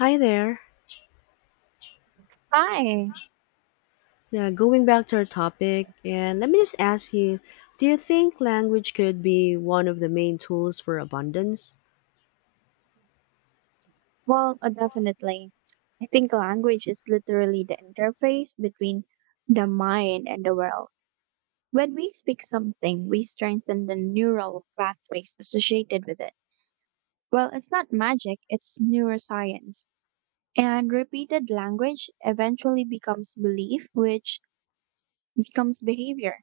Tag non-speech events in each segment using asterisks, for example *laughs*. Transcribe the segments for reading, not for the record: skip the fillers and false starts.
Hi there. Hi. Yeah, going back to our topic, and let me just ask you do you think language could be one of the main tools for abundance? Definitely. I think language is literally the interface between the mind and the world. When we speak something, we strengthen the neural pathways associated with it. Well, it's not magic, it's neuroscience. And repeated language eventually becomes belief, which becomes behavior,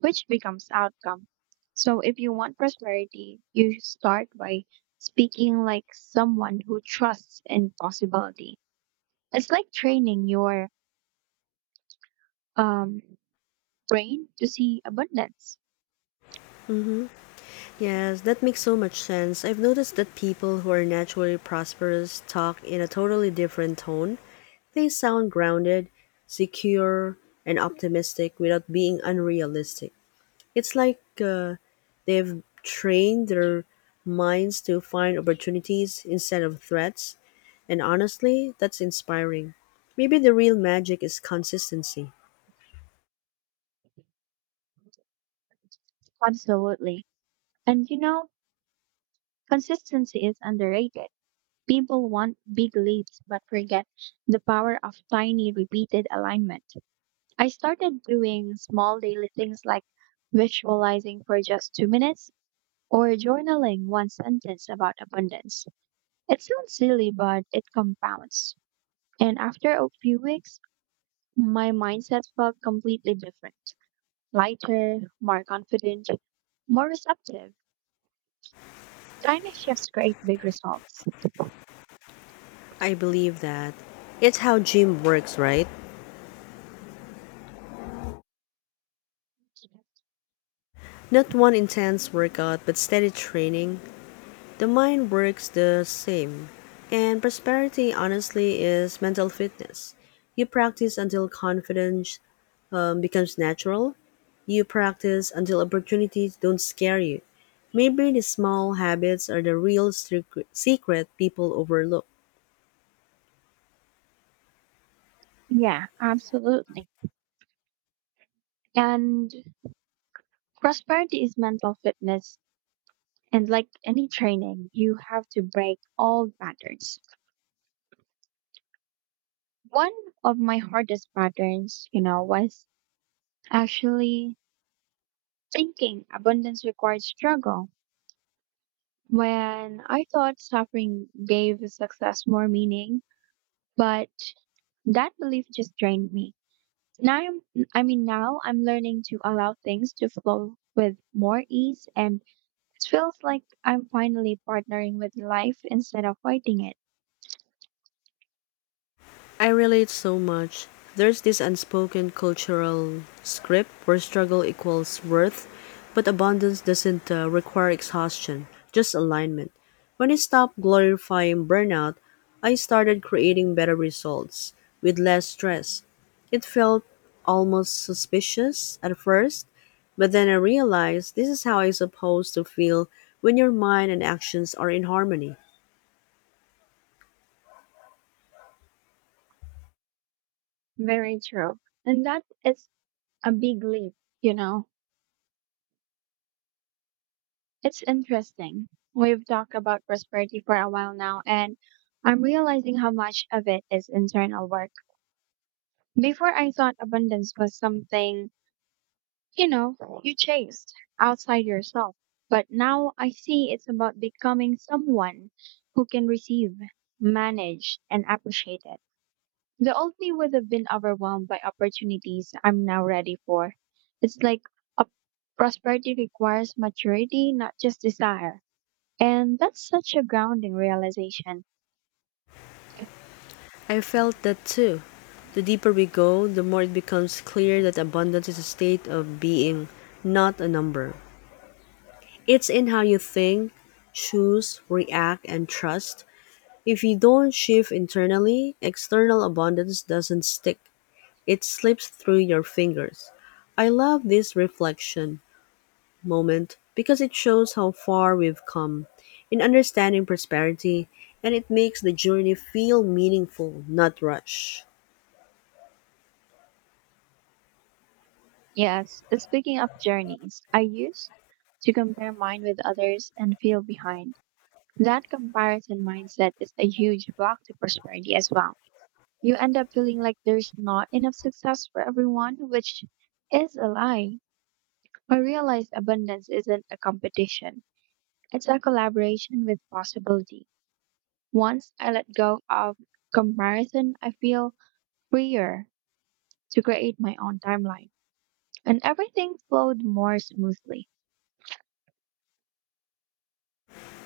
which becomes outcome. So if you want prosperity, you start by speaking like someone who trusts in possibility. It's like training your um brain to see abundance. Mm-hmm. Yes, that makes so much sense. I've noticed that people who are naturally prosperous talk in a totally different tone. They sound grounded, secure, and optimistic without being unrealistic. It's like they've trained their minds to find opportunities instead of threats, and honestly, that's inspiring. Maybe the real magic is consistency. Absolutely. And you know, consistency is underrated. People want big leaps but forget the power of tiny repeated alignment. I started doing small daily things like visualizing for just 2 minutes or journaling one sentence about abundance. It sounds silly but it compounds. And after a few weeks, my mindset felt completely different. Lighter, more confident, more receptive. Tiny shifts create big results. I believe that. It's how gym works, right? Not one intense workout, but steady training. The mind works the same. And prosperity, honestly, is mental fitness. You practice until confidence becomes natural. You practice until opportunities don't scare you. Maybe the small habits are the real secret people overlook. Yeah, absolutely. And prosperity is mental fitness. And like any training, you have to break all patterns. One of my hardest patterns, you know, was actually thinking abundance required struggle. When I thought suffering gave success more meaning, but that belief just drained me. Now I'm, now I'm learning to allow things to flow with more ease, and it feels like I'm finally partnering with life instead of fighting it. I relate so much. There's this unspoken cultural script where struggle equals worth, but abundance doesn't require exhaustion, just alignment. When I stopped glorifying burnout, I started creating better results with less stress. It felt almost suspicious at first, but then I realized this is how I'm supposed to feel when your mind and actions are in harmony. Very true. And that is a big leap, you know. It's interesting. We've talked about prosperity for a while now, and I'm realizing how much of it is internal work. Before I thought abundance was something, you know, you chased outside yourself, but now I see it's about becoming someone who can receive, manage, and appreciate it. The old me would have been overwhelmed by opportunities I'm now ready for. It's like a prosperity requires maturity, not just desire. And that's such a grounding realization. I felt that too. The deeper we go, the more it becomes clear that abundance is a state of being, not a number. It's in how you think, choose, react, and trust. If you don't shift internally, external abundance doesn't stick. It slips through your fingers. I love this reflection moment because it shows how far we've come in understanding prosperity, and it makes the journey feel meaningful, not rushed. Yes, speaking of journeys, I used to compare mine with others and feel behind. That comparison mindset is a huge block to prosperity as well. You end up feeling like there's not enough success for everyone, which is a lie. I realized abundance isn't a competition, it's a collaboration with possibility. Once I let go of comparison, I feel freer to create my own timeline, and everything flowed more smoothly.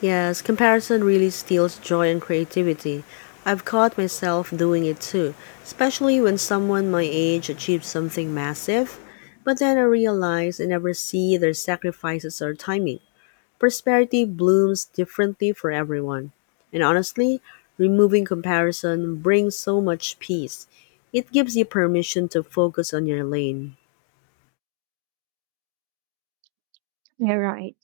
Yes, comparison really steals joy and creativity. I've caught myself doing it too, especially when someone my age achieves something massive. But then I realize I never see their sacrifices or timing. Prosperity blooms differently for everyone. And honestly, removing comparison brings so much peace. It gives you permission to focus on your lane. You're right.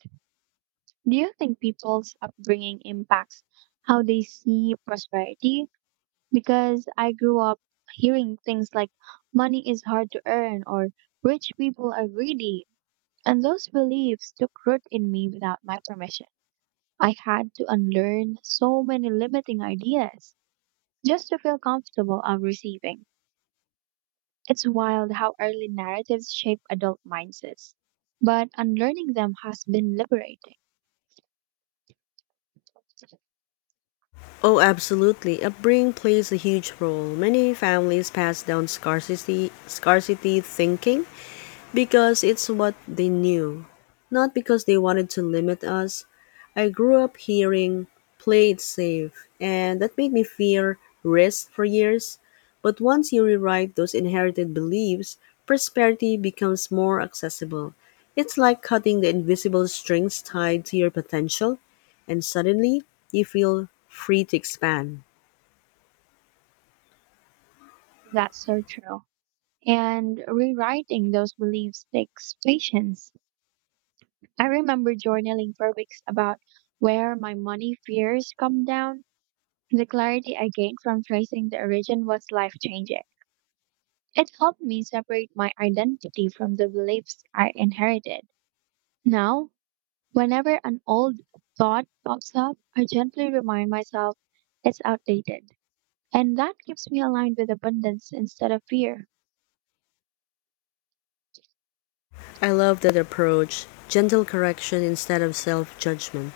Do you think people's upbringing impacts how they see prosperity? Because I grew up hearing things like money is hard to earn or rich people are greedy. And those beliefs took root in me without my permission. I had to unlearn so many limiting ideas just to feel comfortable of receiving. It's wild how early narratives shape adult mindsets, but unlearning them has been liberating. Oh, absolutely. Upbringing plays a huge role. Many families pass down scarcity thinking because it's what they knew, not because they wanted to limit us. I grew up hearing play it safe, and that made me fear risk for years. But once you rewrite those inherited beliefs, prosperity becomes more accessible. It's like cutting the invisible strings tied to your potential, and suddenly you feel free to expand. That's so true. And rewriting those beliefs takes patience. I remember journaling for weeks about where my money fears come down. The clarity I gained from tracing the origin was life changing. It helped me separate my identity from the beliefs I inherited. Now, whenever an old thought pops up, I gently remind myself it's outdated. And that keeps me aligned with abundance instead of fear. I love that approach, gentle correction instead of self judgment.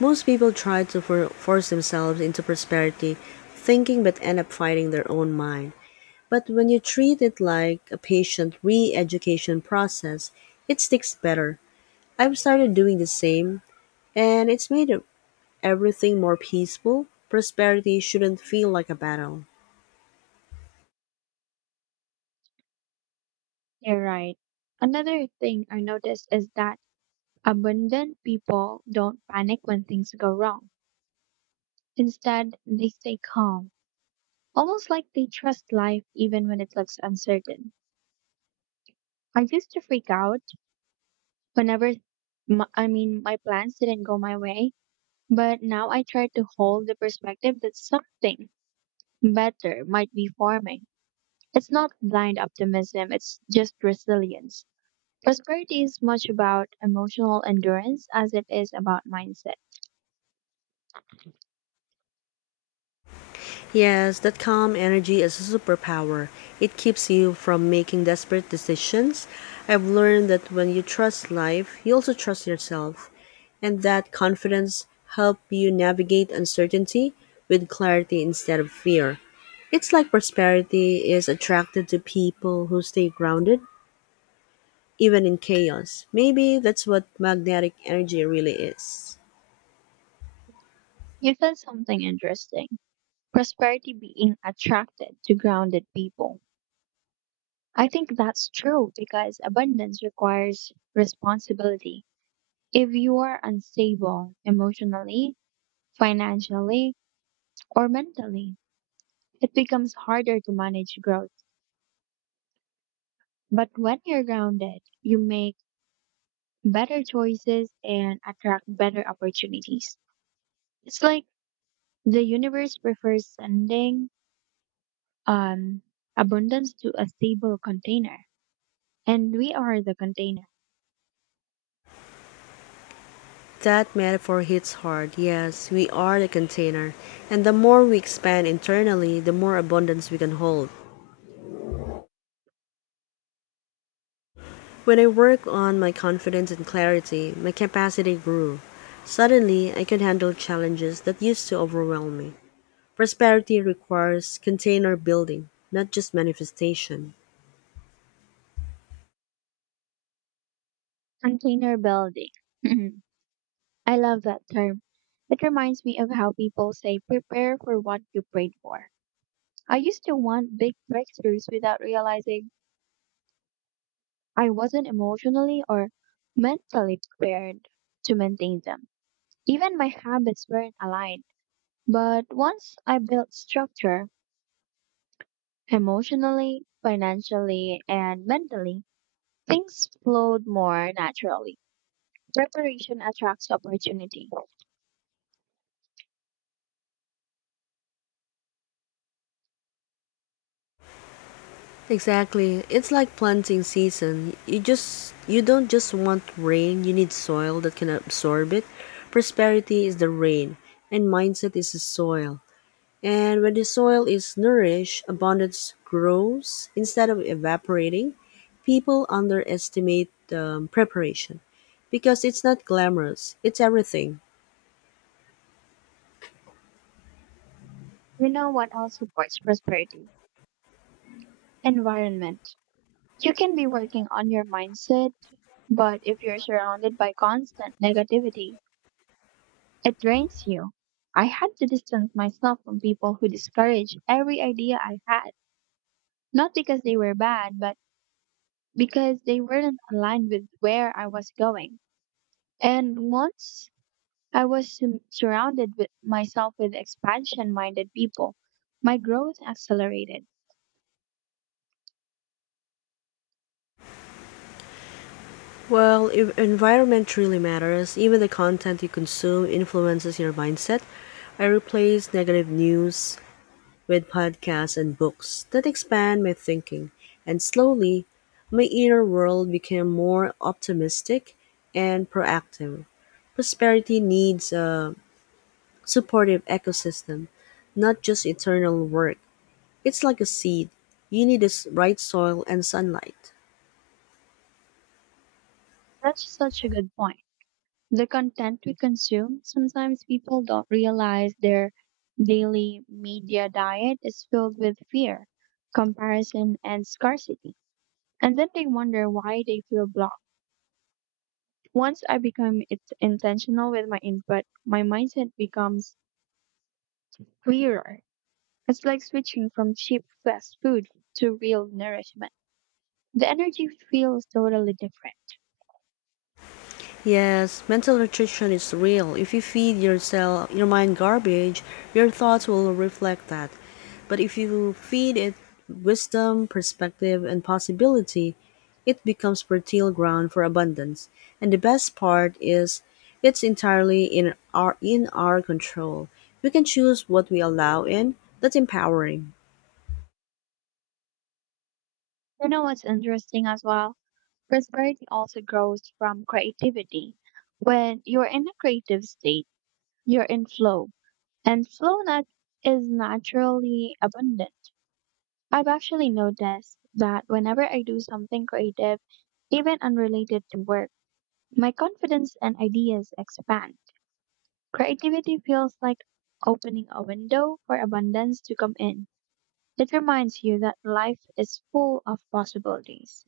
Most people try to force themselves into prosperity thinking but end up fighting their own mind. But when you treat it like a patient re education process, it sticks better. I've started doing the same, and it's made everything more peaceful. Prosperity shouldn't feel like a battle. You're right. Another thing I noticed is that abundant people don't panic when things go wrong. Instead, they stay calm, almost like they trust life even when it looks uncertain. I used to freak out whenever, m I mean, my plans didn't go my way, but now I try to hold the perspective that something better might be forming. It's not blind optimism, it's just resilience. Prosperity is much about emotional endurance as it is about mindset. Yes, that calm energy is a superpower. It keeps you from making desperate decisions. I've learned that when you trust life, you also trust yourself, and that confidence help you navigate uncertainty with clarity instead of fear. It's like prosperity is attracted to people who stay grounded even in chaos. Maybe that's what magnetic energy really is. You said something interesting. Prosperity being attracted to grounded people. I think that's true because abundance requires responsibility. If you are unstable emotionally, financially, or mentally, it becomes harder to manage growth. But when you're grounded, you make better choices and attract better opportunities. It's like the universe prefers sending um, abundance to a stable container, and we are the container, That metaphor hits hard. Yes, we are the container. And the more we expand internally, the more abundance we can hold. When I worked on my confidence and clarity, my capacity grew. Suddenly, I could handle challenges that used to overwhelm me. Prosperity requires container building, not just manifestation. container building. *laughs* I love that term. It reminds me of how people say prepare for what you prayed for. I used to want big breakthroughs without realizing I wasn't emotionally or mentally prepared to maintain them. Even my habits weren't aligned. But once I built structure, emotionally, financially, and mentally, things flowed more naturally. Preparation attracts opportunity. Exactly. It's like planting season. You don't just want rain, you need soil that can absorb it. Prosperity is the rain and mindset is the soil. And when the soil is nourished, abundance grows instead of evaporating. People underestimate preparation because it's not glamorous. It's everything. You know what else supports prosperity? Environment. You can be working on your mindset, but if you're surrounded by constant negativity, it drains you. I had to distance myself from people who discouraged every idea I had, not because they were bad, but because they weren't aligned with where I was going. And once I was surrounded with myself with expansion minded people, my growth accelerated. Well, if environment really matters, even the content you consume influences your mindset. I replace negative news with podcasts and books that expand my thinking, and slowly, my inner world became more optimistic and proactive. Prosperity needs a supportive ecosystem, not just eternal work. It's like a seed, you need the right soil and sunlight. That's such a good point. The content we consume, sometimes people don't realize their daily media diet is filled with fear, comparison, and scarcity. And then they wonder why they feel blocked. Once I become it intentional with my input, my mindset becomes clearer. It's like switching from cheap fast food to real nourishment. The energy feels totally different. Yes, mental nutrition is real. If you feed yourself, your mind garbage, your thoughts will reflect that. But if you feed it wisdom, perspective, and possibility, it becomes fertile ground for abundance. And the best part is it's entirely in our control. We can choose what we allow in. That's empowering. You know what's interesting as well? Prosperity also grows from creativity. When you're in a creative state, you're in flow, and is naturally abundant. I've actually noticed that whenever I do something creative, even unrelated to work, my confidence and ideas expand. Creativity feels like opening a window for abundance to come in. It reminds you that life is full of possibilities.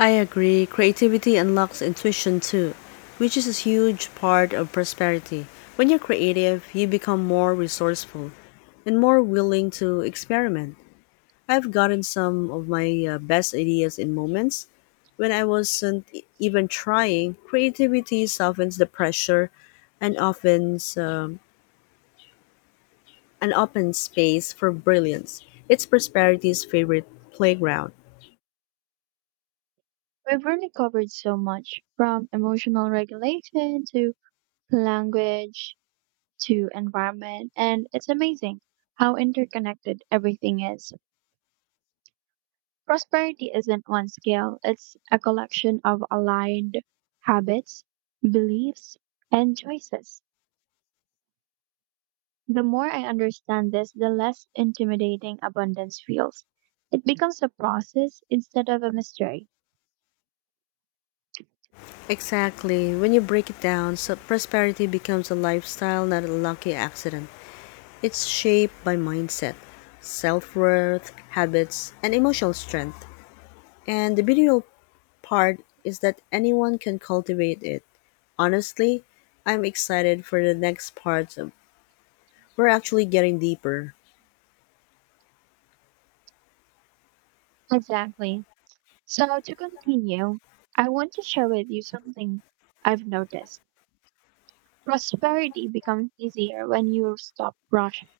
I agree. Creativity unlocks intuition too, which is a huge part of prosperity. When you're creative, you become more resourceful and more willing to experiment. I've gotten some of my best ideas in moments when I wasn't even trying. Creativity softens the pressure and opens an open space for brilliance. It's prosperity's favorite playground. We've really covered so much, from emotional regulation to language to environment, and it's amazing how interconnected everything is. Prosperity isn't one scale, it's a collection of aligned habits, beliefs, and choices. The more I understand this, the less intimidating abundance feels. It becomes a process instead of a mystery. Exactly. When you break it down, so prosperity becomes a lifestyle, not a lucky accident. It's shaped by mindset, self worth, habits, and emotional strength. And the beautiful part is that anyone can cultivate it. Honestly, I'm excited for the next parts. Of, we're actually getting deeper. Exactly. So, to continue, I want to share with you something I've noticed. Prosperity becomes easier when you stop rushing.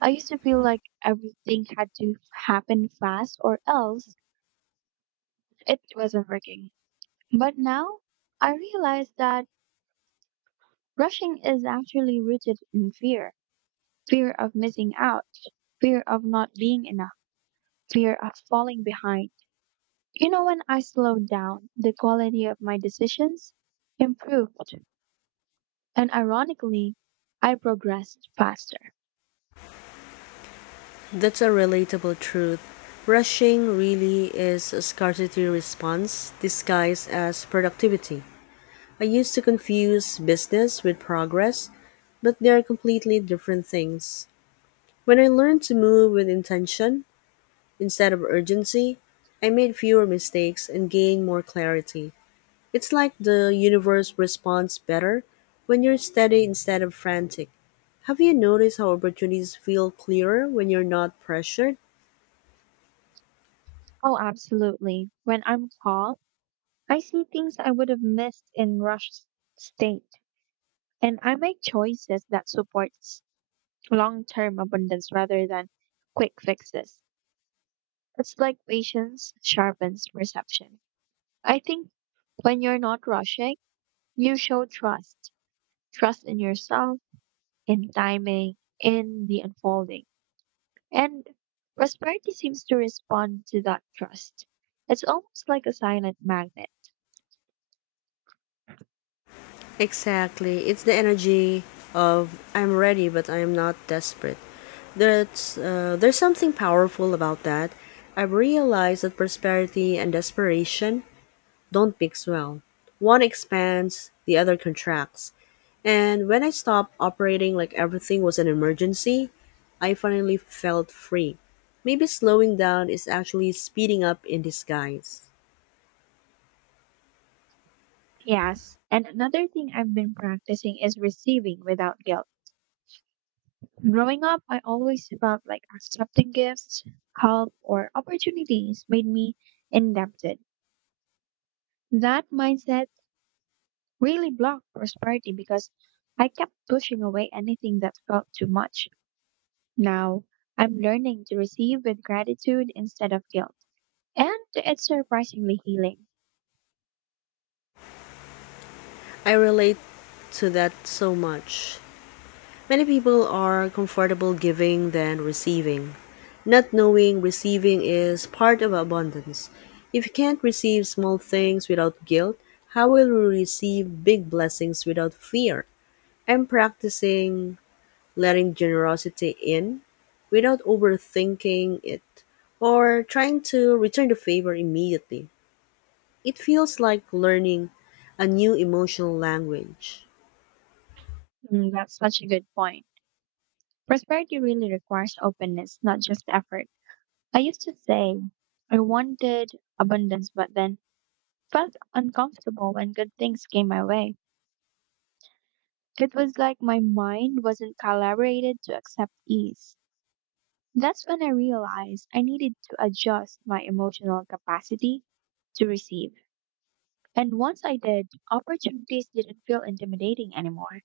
I used to feel like everything had to happen fast or else it wasn't working. But now I realize that rushing is actually rooted in fear, fear of missing out, fear of not being enough, fear of falling behind. You know, when I slowed down, the quality of my decisions improved. And ironically, I progressed faster. That's a relatable truth. Rushing really is a scarcity response disguised as productivity. I used to confuse business with progress, but they are completely different things. When I learned to move with intention instead of urgency, I made fewer mistakes and gained more clarity. It's like the universe responds better when you're steady instead of frantic. Have you noticed how opportunities feel clearer when you're not pressured? Oh, absolutely. When I'm calm, I see things I would have missed in rushed state. And I make choices that supports long-term abundance rather than quick fixes. It's like patience sharpens perception. I think when you're not rushing, you show trust. Trust in yourself, in timing, in the unfolding. And prosperity seems to respond to that trust. It's almost like a silent magnet. Exactly. It's the energy of I'm ready but I'm not desperate. There's something powerful about that. I've realized that prosperity and desperation don't mix well. One expands, the other contracts. And when I stopped operating like everything was an emergency, I finally felt free. Maybe slowing down is actually speeding up in disguise. Yes. And another thing I've been practicing is receiving without guilt. Growing up, I always felt like accepting gifts, help, or opportunities made me indebted. That mindset really blocked prosperity because I kept pushing away anything that felt too much. Now I'm learning to receive with gratitude instead of guilt. And it's surprisingly healing. I relate to that so much. Many people are comfortable giving than receiving. Not knowing receiving is part of abundance. If you can't receive small things without guilt, how will you receive big blessings without fear? I'm practicing letting generosity in without overthinking it or trying to return the favor immediately. It feels like learning a new emotional language. Mm, that's such a good point. Prosperity really requires openness, not just effort. I used to say I wanted abundance, but then felt uncomfortable when good things came my way. It was like my mind wasn't calibrated to accept ease. That's when I realized I needed to adjust my emotional capacity to receive. And once I did, opportunities didn't feel intimidating anymore.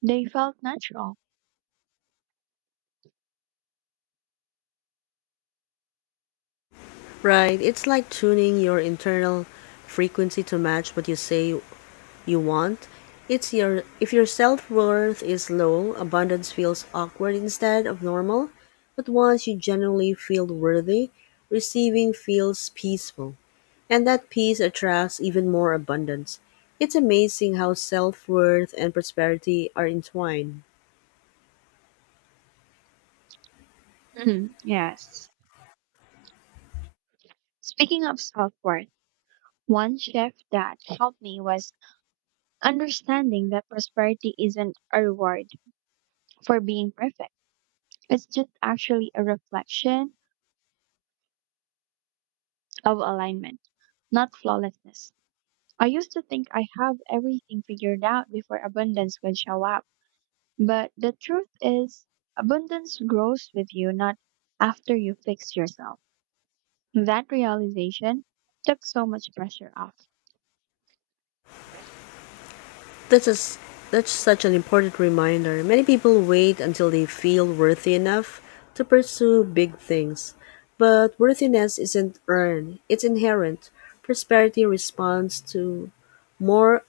They felt natural. Right, it's like tuning your internal frequency to match what you say you want. It's your if your self-worth is low, abundance feels awkward instead of normal, but once you genuinely feel worthy, receiving feels peaceful, and that peace attracts even more abundance. It's amazing how self-worth and prosperity are entwined. Mhm, yes. Speaking of self worth, one shift that helped me was understanding that prosperity isn't a reward for being perfect. It's just actually a reflection of alignment, not flawlessness. I used to think I have everything figured out before abundance would show up. But the truth is, abundance grows with you, not after you fix yourself. That realization took so much pressure off. That's, is that's such an important reminder. Many people wait until they feel worthy enough to pursue big things. But worthiness isn't earned, it's inherent. Prosperity responds to more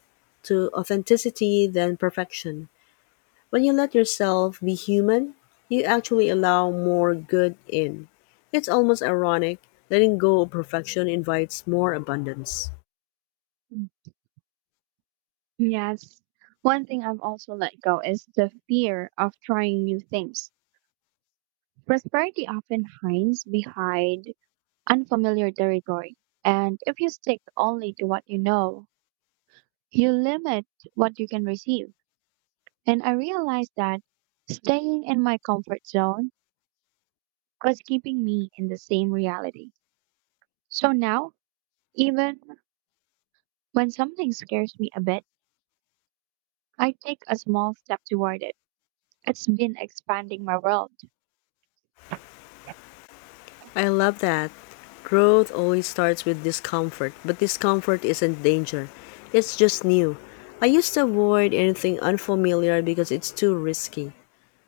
to authenticity than perfection. When you let yourself be human, you actually allow more good in. It's almost ironic, letting go of perfection invites more abundance. Mm. Yes. One thing I've also let go is the fear of trying new things. Prosperity often hides behind unfamiliar territory. And if you stick only to what you know, you limit what you can receive. And I realized that staying in my comfort zone was keeping me in the same reality. So now, even when something scares me a bit, I take a small step toward it. It's been expanding my world. I love that. Growth always starts with discomfort, but discomfort isn't danger. It's just new. I used to avoid anything unfamiliar because it's too risky.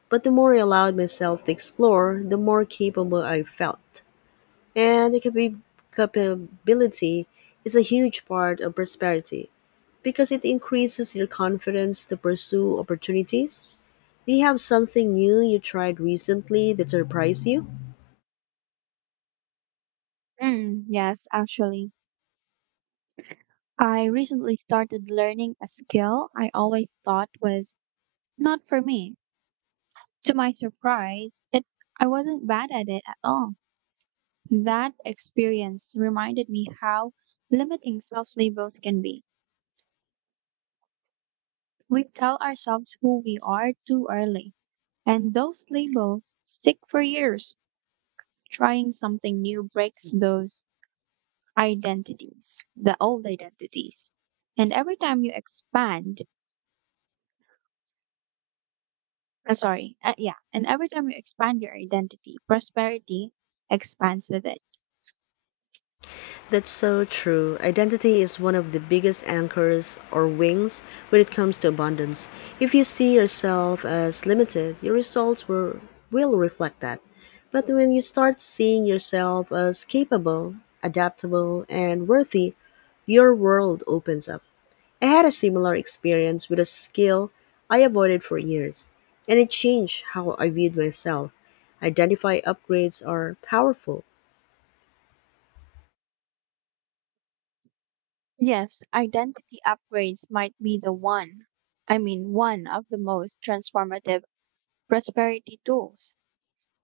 But the more I allowed myself to explore, the more capable I felt. And the capability is a huge part of prosperity because it increases your confidence to pursue opportunities. Do you have something new you tried recently that surprised you? Mm, yes, actually. I recently started learning a skill I always thought was not for me. To my surprise, it I wasn't bad at it at all. That experience reminded me how limiting self labels can be. We tell ourselves who we are too early. And those labels stick for years. Trying something new breaks those identities, the old identities. And every time you expand, I'm sorry, yeah, and every time you expand your identity, prosperity expands with it. That's so true. Identity is one of the biggest anchors or wings when it comes to abundance. If you see yourself as limited, your results will reflect that. But when you start seeing yourself as capable, adaptable, and worthy, your world opens up. I had a similar experience with a skill I avoided for years, and it changed how I viewed myself. Identify upgrades are powerful. Yes, identity upgrades might be the one, I mean, one of the most transformative prosperity tools.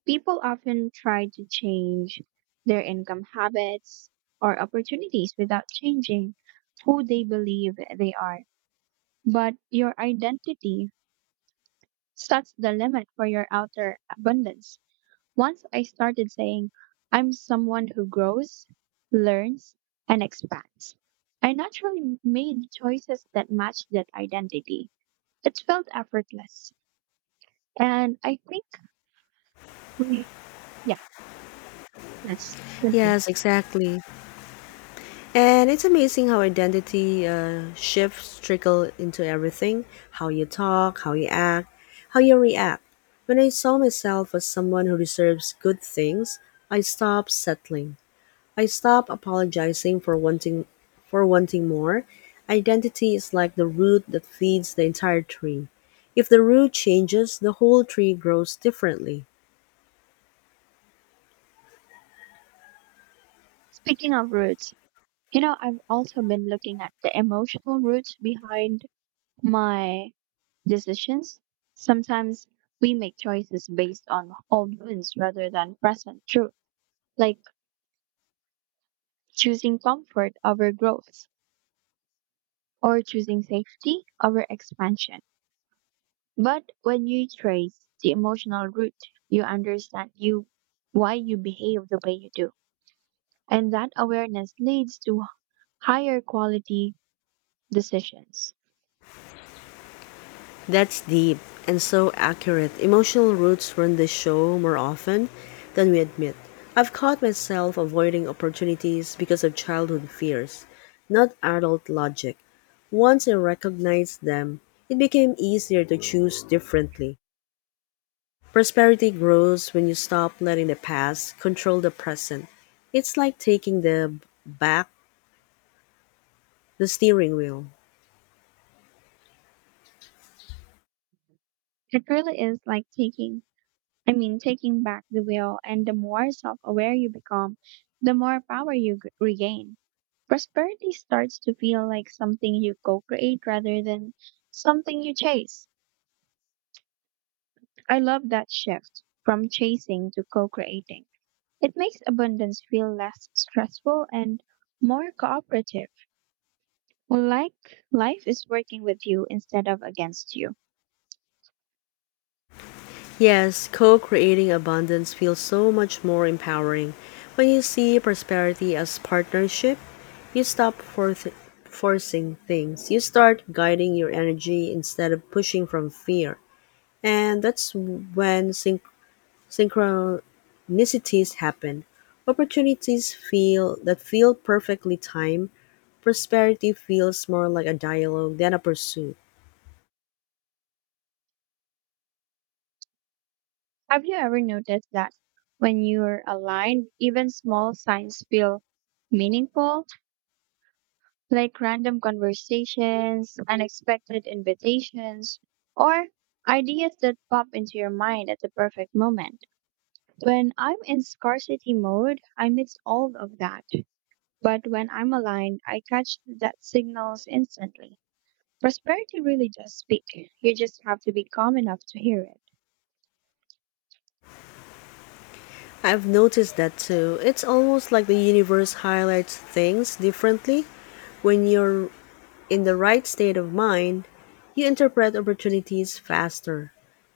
People often try to change their income habits or opportunities without changing who they believe they are. But your identity sets the limit for your outer abundance. Once I started saying, I'm someone who grows, learns, and expands, I naturally made choices that matched that identity. It felt effortless. And I think we, yeah, let's continue. Yes, exactly. And it's amazing how identity shifts trickle into everything, how you talk, how you act, how you react. When I saw myself as someone who deserves good things, I stopped settling. I stopped apologizing for wanting more. Identity is like the root that feeds the entire tree. If the root changes, the whole tree grows differently. Speaking of roots, you know, I've also been looking at the emotional roots behind my decisions. Sometimes we make choices based on old wounds rather than present truth, like choosing comfort over growth or choosing safety over expansion. But when you trace the emotional root, you understand you why you behave the way you do. And that awareness leads to higher quality decisions. That's deep and so accurate. Emotional roots run the show more often than we admit. I've caught myself avoiding opportunities because of childhood fears, not adult logic. Once I recognized them, it became easier to choose differently. Prosperity grows when you stop letting the past control the present. It's like taking the back the steering wheel. It really is like taking back the wheel, and the more self aware you become, the more power you regain. Prosperity starts to feel like something you co create rather than something you chase. I love that shift from chasing to co creating. It makes abundance feel less stressful and more cooperative, like life is working with you instead of against you. Yes, co creating abundance feels so much more empowering. When you see prosperity as partnership, you stop forcing things. You start guiding your energy instead of pushing from fear. And that's when synchronicities happen. Opportunities feel that feel perfectly timed. Prosperity feels more like a dialogue than a pursuit. Have you ever noticed that when you're aligned, even small signs feel meaningful? Like random conversations, unexpected invitations, or ideas that pop into your mind at the perfect moment. When I'm in scarcity mode, I miss all of that. But when I'm aligned, I catch that signals instantly. Prosperity really does speak. You just have to be calm enough to hear it. I've noticed that too. It's almost like the universe highlights things differently. When you're in the right state of mind, you interpret opportunities faster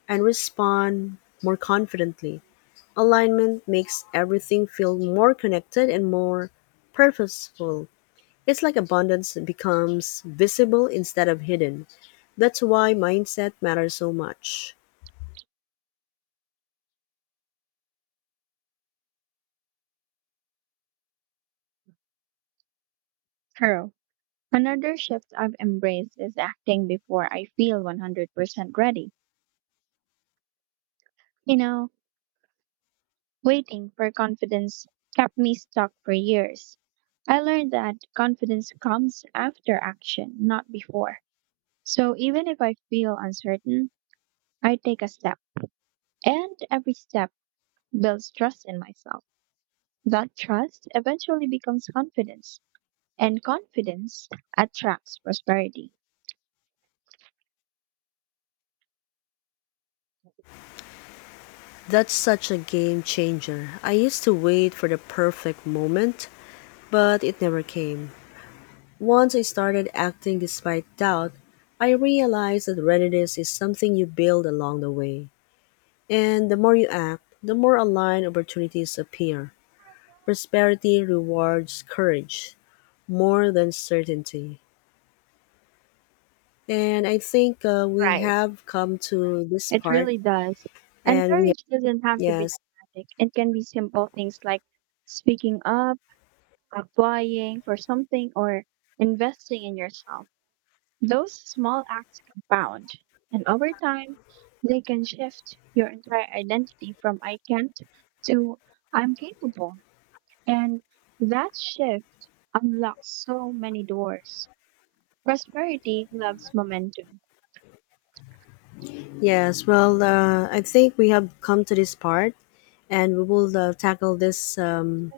and respond more confidently. Alignment makes everything feel more connected and more purposeful. It's like abundance becomes visible instead of hidden. That's why mindset matters so much. True. Another shift I've embraced is acting before I feel 100% ready. You know, waiting for confidence kept me stuck for years. I learned that confidence comes after action, not before. So even if I feel uncertain, I take a step, and every step builds trust in myself. That trust eventually becomes confidence, and confidence attracts prosperity. That's such a game changer. I used to wait for the perfect moment, but it never came. Once I started acting despite doubt, I realized that readiness is something you build along the way. And the more you act, the more aligned opportunities appear. Prosperity rewards courage more than certainty. And I think we Right. have come to this It part, really does. And and we courage doesn't have to be yes, dramatic. It can be simple things like speaking up, applying for something, or investing in yourself. Those small acts compound, and over time, they can shift your entire identity from I can't to I'm capable. And that shift unlocks so many doors. Prosperity loves momentum. yes. Well, I think we have come to this part, and we will tackle this um,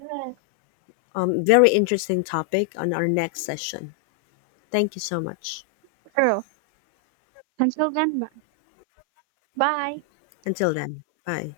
Um, very interesting topic on our next session. Thank you so much. True. Until then, bye. Until then, bye.